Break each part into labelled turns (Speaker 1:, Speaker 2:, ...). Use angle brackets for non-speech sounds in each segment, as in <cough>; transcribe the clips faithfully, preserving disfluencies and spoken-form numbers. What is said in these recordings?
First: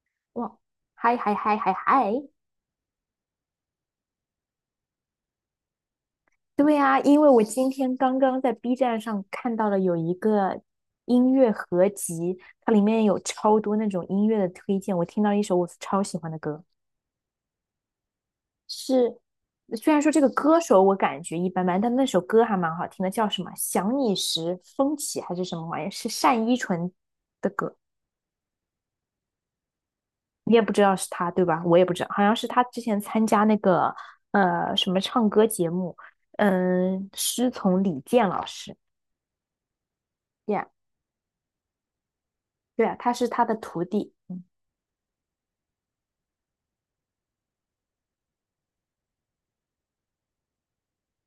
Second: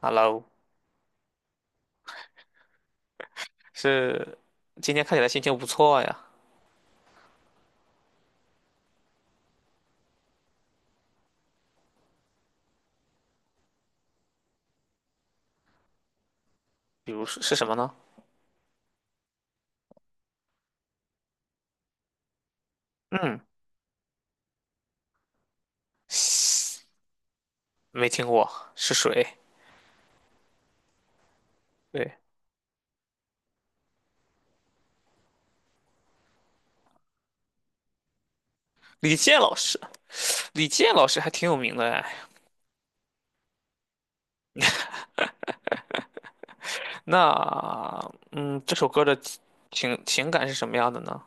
Speaker 1: Hello。
Speaker 2: 哇，嗨嗨嗨嗨嗨！
Speaker 1: 是。今天看起来心情不错呀。
Speaker 2: 对呀，因为我今天刚刚在 B 站上看到了有一个音乐合集，它里面有超多那种音乐的推荐。我听到一首我超喜欢的歌，
Speaker 1: 比如是是什么呢？
Speaker 2: 是。虽然说这个歌手我感觉一般般，但那首歌还蛮好听的，叫
Speaker 1: 嗯。
Speaker 2: 什么《想你时风起》还是什么玩意儿？是单依
Speaker 1: 是。
Speaker 2: 纯的歌。
Speaker 1: 没听过，是谁？
Speaker 2: 你也不知道是他，对吧？我也不知道，
Speaker 1: 对。
Speaker 2: 好像是他之前参加那个呃什么唱歌节目，嗯，师从李健老师
Speaker 1: 李健老师，
Speaker 2: ，Yeah，
Speaker 1: 李健老师还挺有名的哎。
Speaker 2: 对啊，他是他的徒弟，
Speaker 1: 那，嗯，这首歌的情情感是什么样的呢？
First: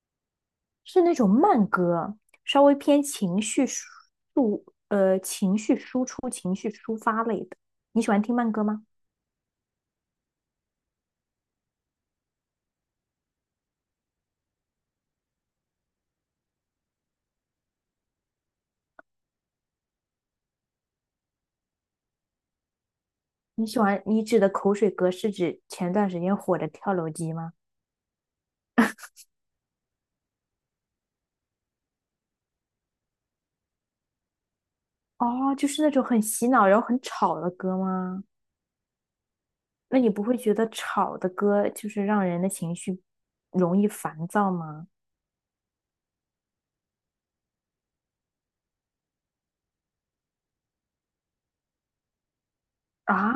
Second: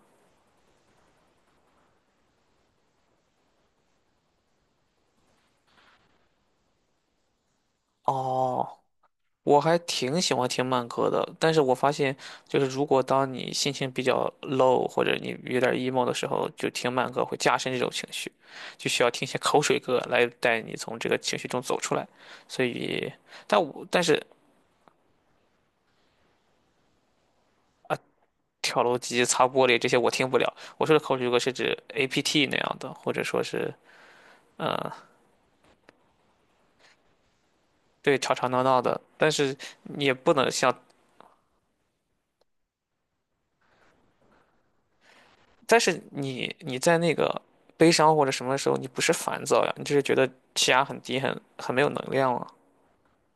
Speaker 2: 是那种慢歌，稍微偏情绪输呃情绪输出、情绪抒发类的。你喜欢听慢歌
Speaker 1: 哦，
Speaker 2: 吗？
Speaker 1: 我还挺喜欢听慢歌的，但是我发现，就是如果当你心情比较 low 或者你有点 emo 的时候，就听慢歌会加深这种情绪，就需要听一些口水歌来带你从这个情绪中走出来。所以，但
Speaker 2: 你喜
Speaker 1: 我但
Speaker 2: 欢
Speaker 1: 是
Speaker 2: 你指的口水歌是指前段时间火的跳楼机吗？
Speaker 1: 跳楼机、擦玻璃这些我听不了。我说的口水歌是指 A P T 那样的，或者说是呃，
Speaker 2: 哦，就是那种很洗脑然后很吵的歌
Speaker 1: 对，
Speaker 2: 吗？
Speaker 1: 吵吵闹闹的，但是
Speaker 2: 那
Speaker 1: 你
Speaker 2: 你
Speaker 1: 也
Speaker 2: 不
Speaker 1: 不
Speaker 2: 会
Speaker 1: 能
Speaker 2: 觉得
Speaker 1: 像。
Speaker 2: 吵的歌就是让人的情绪容易烦躁吗？
Speaker 1: 但是你你在那个悲伤或者什么时候，你不是烦躁呀，你就是觉得气压很低，很很没有能量了
Speaker 2: 啊，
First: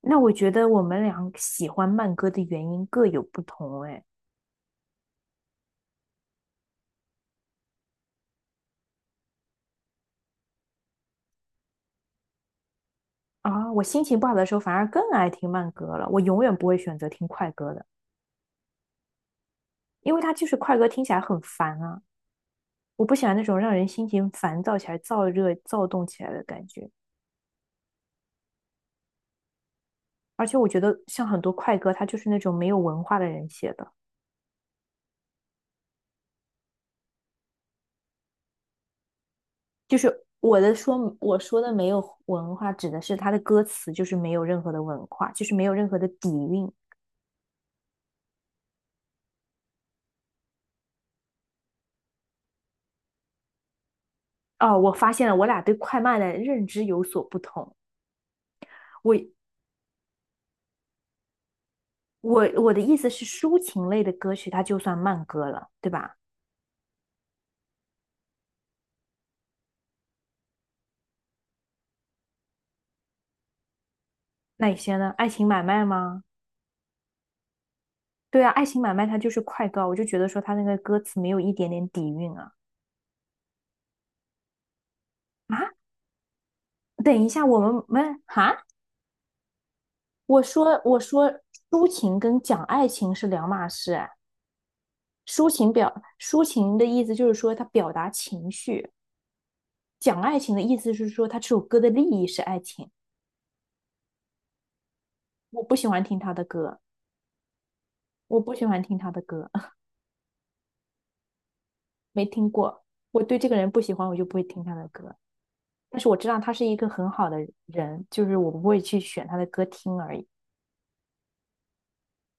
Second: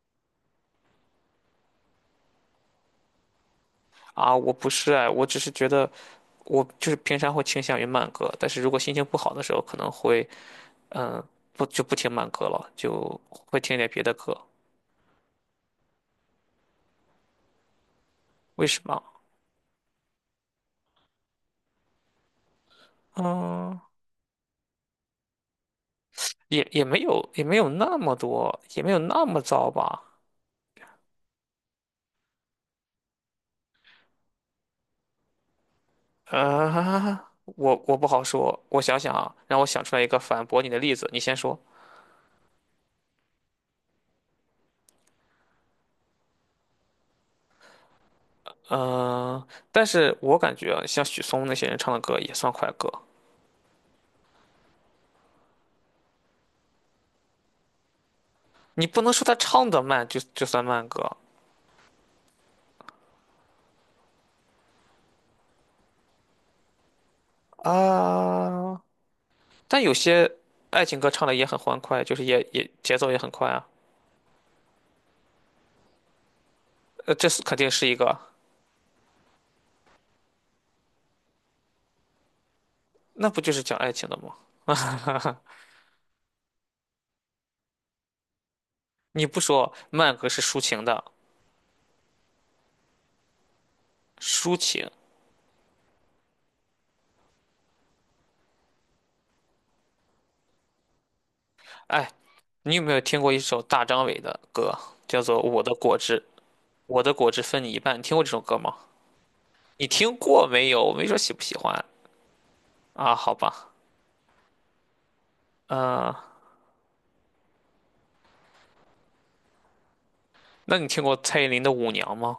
Speaker 2: 那我觉得我们俩喜欢慢歌的原因各有不同哎。
Speaker 1: 啊！我不是哎，我只是觉得我就是平常会倾向于慢歌，但是如果心情不好的时候，可能会嗯不就不听慢歌了，就会
Speaker 2: 啊，
Speaker 1: 听
Speaker 2: 我
Speaker 1: 点别
Speaker 2: 心
Speaker 1: 的
Speaker 2: 情不好
Speaker 1: 歌。
Speaker 2: 的时候反而更爱听慢歌了，我永远不会选择听快歌的，
Speaker 1: 为什么？
Speaker 2: 因为它就是快歌听起来很烦啊，我不喜欢那种让
Speaker 1: 嗯，
Speaker 2: 人心情烦躁起来、燥热、躁动起来的
Speaker 1: 也
Speaker 2: 感
Speaker 1: 也
Speaker 2: 觉。
Speaker 1: 没有也没有那么多，也没有那么糟吧？
Speaker 2: 而且我觉得像很多快歌，它就是那种没有文化的人写的。
Speaker 1: 啊，我我不好说，我想想啊，让我想出
Speaker 2: 就
Speaker 1: 来一
Speaker 2: 是
Speaker 1: 个反
Speaker 2: 我
Speaker 1: 驳你
Speaker 2: 的
Speaker 1: 的例
Speaker 2: 说，
Speaker 1: 子，你先
Speaker 2: 我
Speaker 1: 说。
Speaker 2: 说的没有文化，指的是他的歌词就是没有任何的文化，就是没有任何的底蕴。
Speaker 1: 嗯，但是我感觉啊像许嵩那些人唱的歌也算快歌，
Speaker 2: 哦，我发现了，我俩对快慢的认知有所不同。
Speaker 1: 你不能说
Speaker 2: 我
Speaker 1: 他唱的慢就就算慢歌
Speaker 2: 我我的意思是，抒情类的歌曲它就算慢歌了，对吧？
Speaker 1: 啊。但有些爱情歌唱的也很欢快，就是也也节奏也很快啊。
Speaker 2: 那有些呢？爱情买卖吗？
Speaker 1: 呃，这是肯定是一个。
Speaker 2: 对啊，爱情买卖它就是快歌，我就觉得说它那个歌词没有一点点底蕴啊
Speaker 1: 那不就是讲爱情的吗？<laughs>
Speaker 2: 啊！等一下，我们没哈，
Speaker 1: 你不说慢歌是
Speaker 2: 我
Speaker 1: 抒
Speaker 2: 说
Speaker 1: 情
Speaker 2: 我
Speaker 1: 的，
Speaker 2: 说抒情跟讲爱情是两码事，
Speaker 1: 抒情。
Speaker 2: 抒情表抒情的意思就是说他表达情绪，讲爱情的意思是说他这首歌的立
Speaker 1: 哎，
Speaker 2: 意是爱
Speaker 1: 你有
Speaker 2: 情。
Speaker 1: 没有听过一首大张伟的歌，叫做《我
Speaker 2: 我
Speaker 1: 的
Speaker 2: 不喜
Speaker 1: 果
Speaker 2: 欢听
Speaker 1: 汁》？
Speaker 2: 他的歌，
Speaker 1: 我的果汁分你一半，你听过这首
Speaker 2: 我不
Speaker 1: 歌
Speaker 2: 喜
Speaker 1: 吗？
Speaker 2: 欢听他的歌，<laughs>
Speaker 1: 你听过没有？我没说喜不喜欢。
Speaker 2: 没听过。
Speaker 1: 啊？
Speaker 2: 我
Speaker 1: 好
Speaker 2: 对这个
Speaker 1: 吧。
Speaker 2: 人不喜欢，我就不会听他的歌。但是
Speaker 1: 呃。
Speaker 2: 我知道他是一个很好的人，就是我不会去选他的歌听而已。
Speaker 1: 那你听过蔡依林的《舞娘》吗？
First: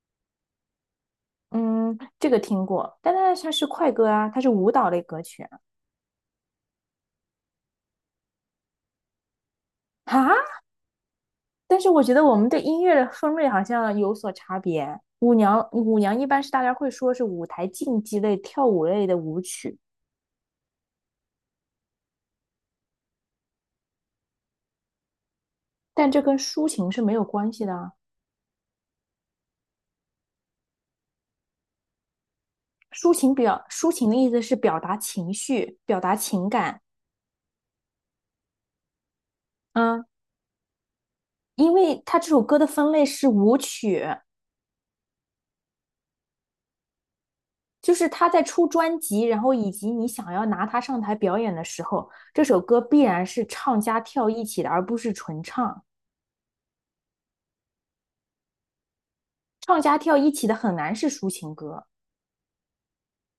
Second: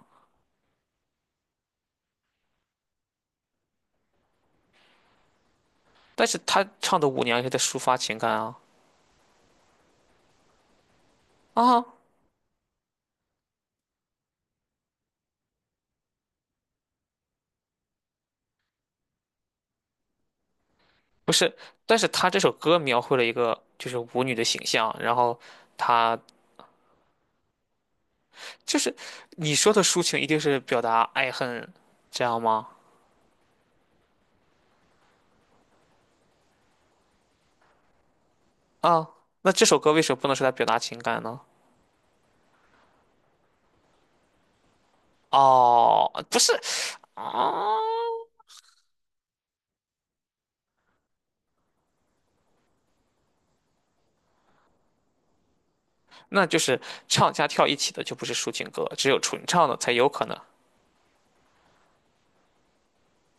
Speaker 2: 嗯，这个听过，但但是它是快歌啊，他是舞蹈类歌曲啊。
Speaker 1: 但是她唱的《舞娘》也是在抒发情感啊。
Speaker 2: 啊，但
Speaker 1: 啊。
Speaker 2: 是我觉得我们对音乐的分类好像有所差别。舞娘，舞娘一般是大家会说是舞台竞技类、跳舞类的舞曲，
Speaker 1: 不是，但是她这首歌描绘了一个就是舞女的形象，然后
Speaker 2: 但
Speaker 1: 她。
Speaker 2: 这跟抒情是没有关系的啊。
Speaker 1: 就是你说的抒情一定是表达爱恨，这样吗？
Speaker 2: 抒情表，抒情的意思是表达情绪、表达情感。
Speaker 1: 啊，那这首歌为
Speaker 2: 嗯，
Speaker 1: 什么不能说在表达情感呢？
Speaker 2: 因为它这首歌的分类是舞曲，
Speaker 1: 哦，不是啊，
Speaker 2: 就是他在出专辑，然后以及你想要拿它上台表演的时候，这首歌必然是唱加跳一起的，而不是纯唱。
Speaker 1: 那就是唱加跳一起的就不是抒情歌，只有纯唱的
Speaker 2: 唱
Speaker 1: 才
Speaker 2: 加
Speaker 1: 有
Speaker 2: 跳
Speaker 1: 可
Speaker 2: 一
Speaker 1: 能。
Speaker 2: 起的很难是抒情歌。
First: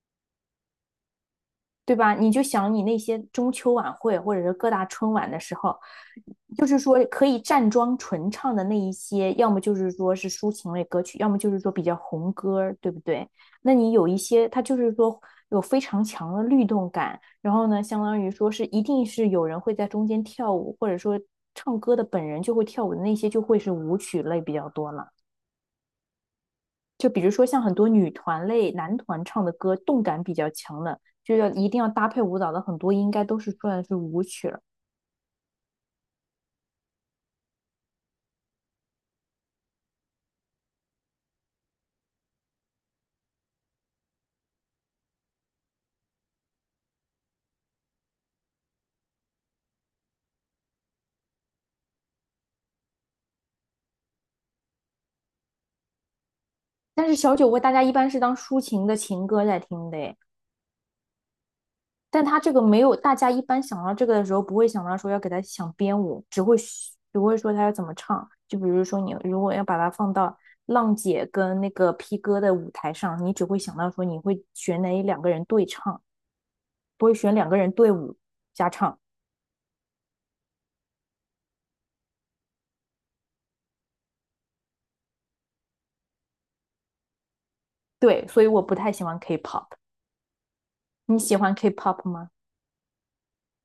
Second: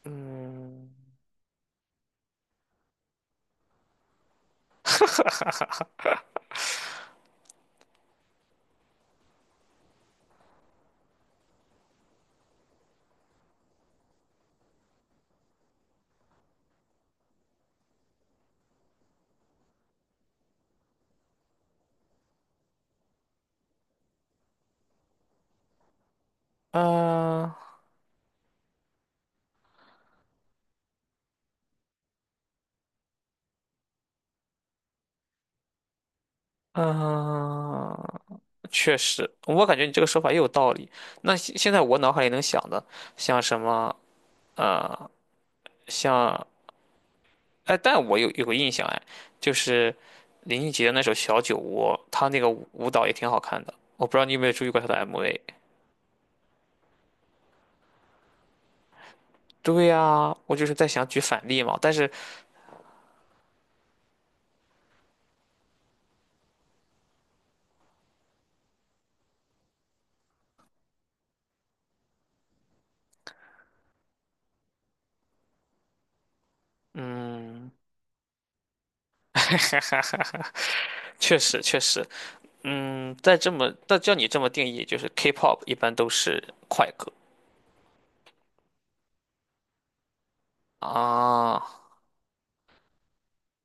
Speaker 1: 嗯。
Speaker 2: 对吧？你就想你那些中秋晚会或者是各大春晚的时候，就是说可以站桩纯唱的那一些，要么就是说是抒情类歌曲，要么就是说比较红歌对不对？那你有一些，它就是说有非常强的律动感，然后呢，相当于说是一定是有人会在中间跳舞，或者说唱歌的本人就会跳舞的那些，就会是舞曲类比较多了。就比如说
Speaker 1: 呃，
Speaker 2: 像很多女团类、男团唱的歌，动感比较强的，就要一定要搭配舞蹈的，很多应该都是算是舞曲了。
Speaker 1: 嗯、确实，我感觉你这个说法也有道理。那现现在我脑海里能想的，像什么呃，像哎，但我有有个印象哎，就是林俊杰的那首《小酒窝》，他那个舞舞蹈也挺好看的。我不知道你有没有注意过他的 M V。
Speaker 2: 但是小酒窝大家一般是当抒情的情歌在
Speaker 1: 对
Speaker 2: 听的耶。
Speaker 1: 呀，我就是在想举反例嘛，但是
Speaker 2: 但他这个没有，大家一般想到这个的时候，不会想到说要给他想编舞，只会只会说他要怎么唱。就比如说你如果要把它放到浪姐跟那个 P 哥的舞台上，你只会想到说你会选哪两个人对唱，不会选两个
Speaker 1: 嗯。
Speaker 2: 人对舞加唱。
Speaker 1: <laughs> 确实确实。嗯，在这么但叫你这么定义，就是 K-pop 一般都是快歌
Speaker 2: 对，所以我不太喜欢 K-pop。你喜欢
Speaker 1: 啊。
Speaker 2: K-pop 吗？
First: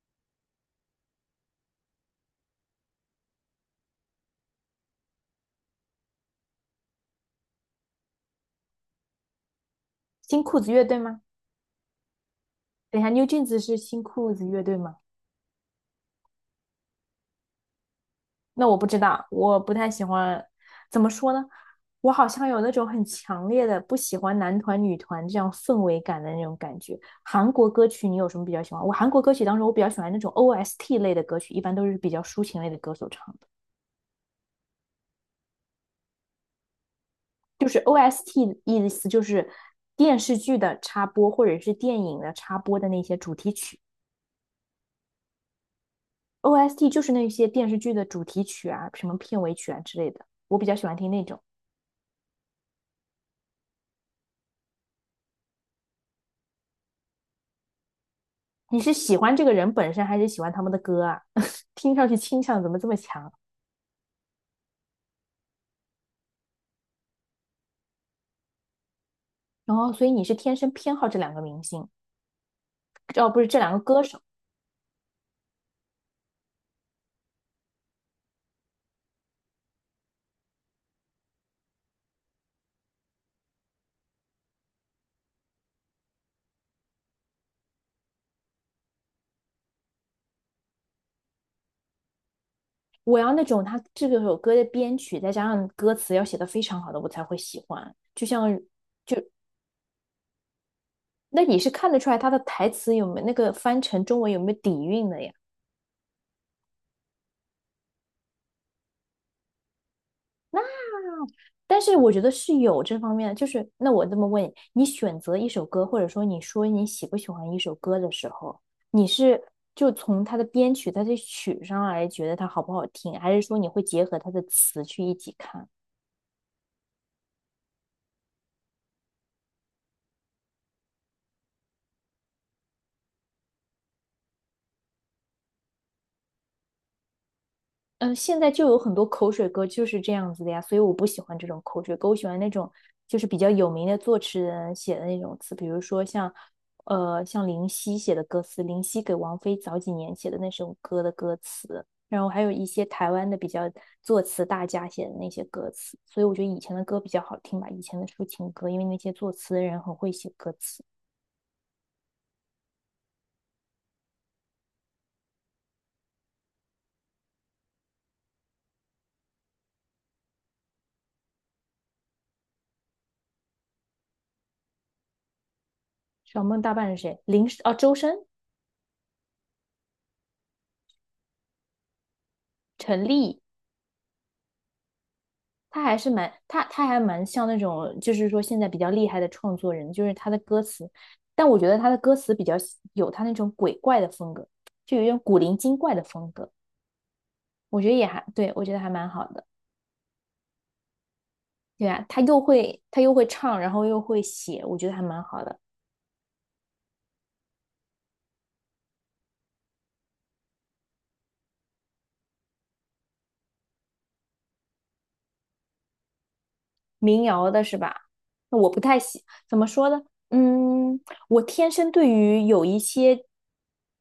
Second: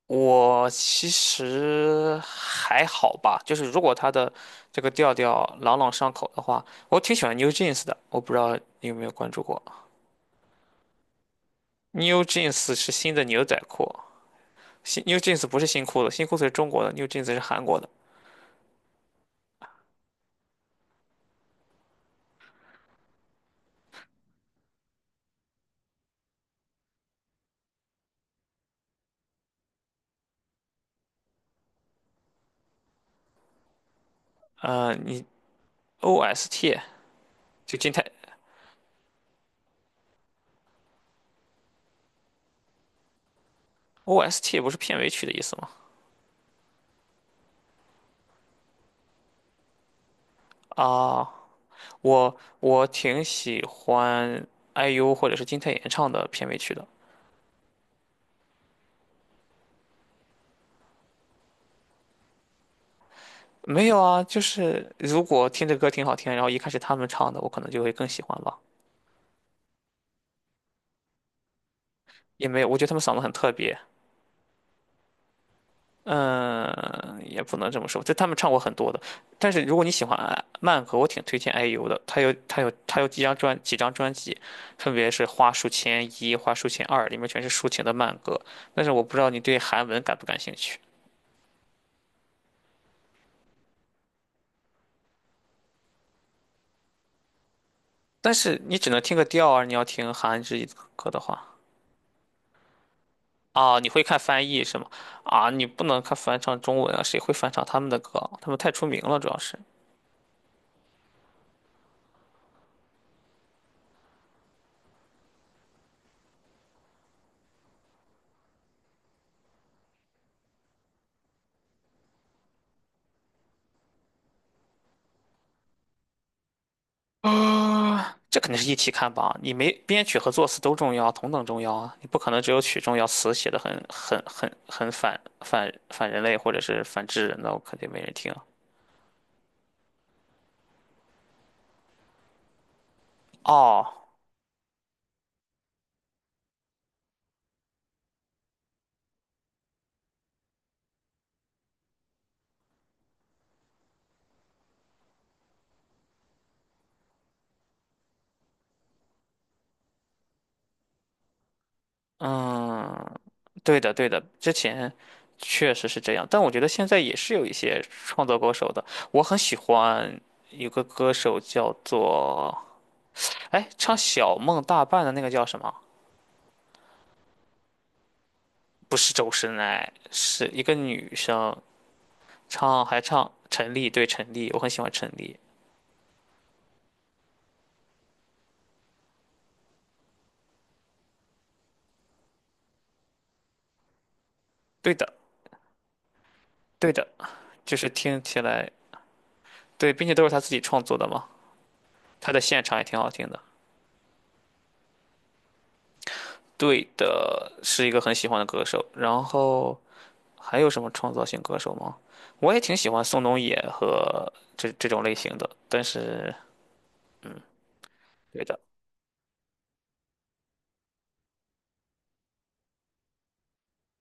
Speaker 1: 我其实还好吧，就是如果他的这个调调朗朗上口的话，我挺喜欢 New Jeans 的。我不知道你有没有关注过
Speaker 2: 新裤子乐队吗？
Speaker 1: ，New Jeans 是
Speaker 2: 等一下
Speaker 1: 新的
Speaker 2: ，New
Speaker 1: 牛仔
Speaker 2: Jeans 是
Speaker 1: 裤。
Speaker 2: 新裤子乐队吗？
Speaker 1: 新 New Jeans 不是新裤子，新裤子是中国的，New Jeans 是韩国的。
Speaker 2: 那我不知道，我不太喜欢。怎么说呢？我好像有那种很强烈的不喜欢男团、女团这样氛围感的那种感觉。韩国歌曲你有什么比较喜欢？我韩国歌曲当中我比较喜欢那种 O S T 类的歌曲，一般都是比较抒情类的歌手唱的。
Speaker 1: 呃，你 O S T。
Speaker 2: 就
Speaker 1: 就
Speaker 2: 是
Speaker 1: 金泰。
Speaker 2: O S T 意思就是电视剧的插播或者是电影的插播的那些主题曲。
Speaker 1: O S T 不是片尾曲的意思吗？
Speaker 2: O S T 就是那些电视剧的主题曲啊，什么片尾曲啊之类的，我比较喜欢听那
Speaker 1: 啊，
Speaker 2: 种。
Speaker 1: 我我挺喜欢 I U 或者是金泰妍唱的片尾曲的。
Speaker 2: 你是喜欢这个人本身，还是喜欢他们的歌啊？<laughs> 听上去倾向怎么这么强？
Speaker 1: 没有啊，就是如果听着歌挺好听，然后一看是他们唱的，我可能就会更喜欢吧。
Speaker 2: 然后，所以你是天生偏好这两个明星，
Speaker 1: 也没有，我觉得他们嗓子
Speaker 2: 哦，
Speaker 1: 很
Speaker 2: 不是
Speaker 1: 特
Speaker 2: 这两
Speaker 1: 别。
Speaker 2: 个歌手。
Speaker 1: 嗯，也不能这么说，就他们唱过很多的。但是如果你喜欢呃慢歌，我挺推荐 I U 的。他有他有他有几张专几张专辑，分别是《花书签一》《花书签二》，里面全是抒情的慢歌。但是我不知道你对韩文感不感兴趣。
Speaker 2: 我要那种他这个首歌的编曲，再加上歌词要写的非常好的，我才会喜欢。就
Speaker 1: 但
Speaker 2: 像，
Speaker 1: 是你只能听个调啊，你要听韩语歌的
Speaker 2: 那
Speaker 1: 话。
Speaker 2: 你是看得出来他的台词有没有那个
Speaker 1: 啊，
Speaker 2: 翻
Speaker 1: 你会
Speaker 2: 成
Speaker 1: 看
Speaker 2: 中文有
Speaker 1: 翻
Speaker 2: 没有
Speaker 1: 译是
Speaker 2: 底
Speaker 1: 吗？
Speaker 2: 蕴的呀？
Speaker 1: 啊，你不能看翻唱中文啊，谁会翻唱他们的歌？他们太出名了，主要是。
Speaker 2: 但是我觉得是有这方面的，就是那我这么问你，你选择一首歌，或者说你说你喜不喜欢一首歌的时候，你是就从它的编曲、它的曲上来觉得它好不好听，还是说你会结合它的词去一起看？
Speaker 1: 这肯定是一起看吧？你没编曲和作词都重要，同等重要啊！你不可能只有曲重要，词写的很很很很反反反人类或者是反智人的，我肯定没
Speaker 2: 嗯，
Speaker 1: 人
Speaker 2: 呃
Speaker 1: 听
Speaker 2: 现
Speaker 1: 啊。
Speaker 2: 在就有很多口水歌就是这样子的呀，所以我不喜欢这种口水歌，我喜欢那种就是比较有名
Speaker 1: 哦。
Speaker 2: 的作词人写的那种词，比如说像，呃，像林夕写的歌词，林夕给王菲早几年写的那首歌的歌词，然后还有一些台湾的比较作词大家写的那些歌词，所以我觉得以前的歌比较好听吧，以前的抒情歌，因为那些作词的人很会写歌词。
Speaker 1: 嗯，对的对的，之前确实是这样，但我觉得现在也是有一些创作歌手的。我很喜欢有个歌手叫做。哎，唱《小梦大半》的那个叫什么？
Speaker 2: 小梦大半是谁？林，哦，周深、
Speaker 1: 不是周深哎，是一个女生唱，还
Speaker 2: 陈
Speaker 1: 唱
Speaker 2: 粒。
Speaker 1: 陈粒，对陈粒，我很喜欢陈粒。
Speaker 2: 他还是蛮他他还蛮像那种，就是说现在比较厉害的创作人，就是他的歌词，但我觉得他的歌词比较有他那种鬼怪的风格，
Speaker 1: 对
Speaker 2: 就有一
Speaker 1: 的，
Speaker 2: 种古灵精怪的风格，
Speaker 1: 对的，就
Speaker 2: 我
Speaker 1: 是
Speaker 2: 觉得也
Speaker 1: 听
Speaker 2: 还
Speaker 1: 起
Speaker 2: 对，我
Speaker 1: 来
Speaker 2: 觉得还蛮好的。
Speaker 1: 对，并且都是她自己创作的嘛，
Speaker 2: 对啊，他
Speaker 1: 她的
Speaker 2: 又
Speaker 1: 现场
Speaker 2: 会
Speaker 1: 也挺
Speaker 2: 他
Speaker 1: 好
Speaker 2: 又会
Speaker 1: 听的。
Speaker 2: 唱，然后又会写，我觉得还蛮好的。
Speaker 1: 对的，是一个很喜欢的歌手。然后还有什么创造型歌手吗？我也挺喜欢宋冬野和这这种类型的，但是。
Speaker 2: 民
Speaker 1: 嗯，
Speaker 2: 谣的是吧？
Speaker 1: 对
Speaker 2: 那
Speaker 1: 的。
Speaker 2: 我不太喜，怎么说呢？嗯，我天生对于有一些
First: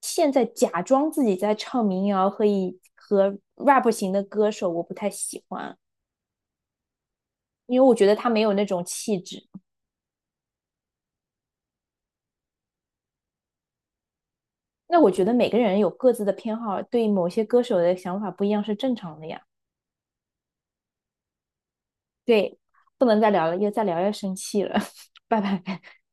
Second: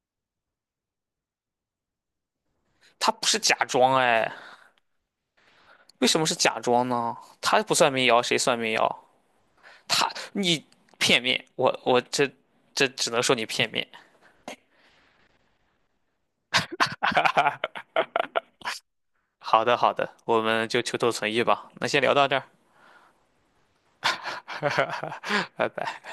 Speaker 2: 现在假装自己在唱民谣和以
Speaker 1: 他不是
Speaker 2: 和
Speaker 1: 假
Speaker 2: rap
Speaker 1: 装
Speaker 2: 型的
Speaker 1: 哎，
Speaker 2: 歌手，我不太喜欢。
Speaker 1: 为什么是假装呢？他不
Speaker 2: 因为
Speaker 1: 算
Speaker 2: 我
Speaker 1: 民
Speaker 2: 觉得
Speaker 1: 谣，
Speaker 2: 他
Speaker 1: 谁
Speaker 2: 没有
Speaker 1: 算
Speaker 2: 那
Speaker 1: 民
Speaker 2: 种
Speaker 1: 谣？
Speaker 2: 气质。
Speaker 1: 他你片面，我我这这只能说你片面。
Speaker 2: 那我觉得每个人有各自的偏好，对某些歌手的想法不一样是正常的呀。
Speaker 1: 好的好的，我们就求同存异吧。那先聊到这儿。
Speaker 2: 对，不能再聊了，又再聊要生气了，<laughs> 拜
Speaker 1: <laughs> 拜
Speaker 2: 拜。
Speaker 1: 拜。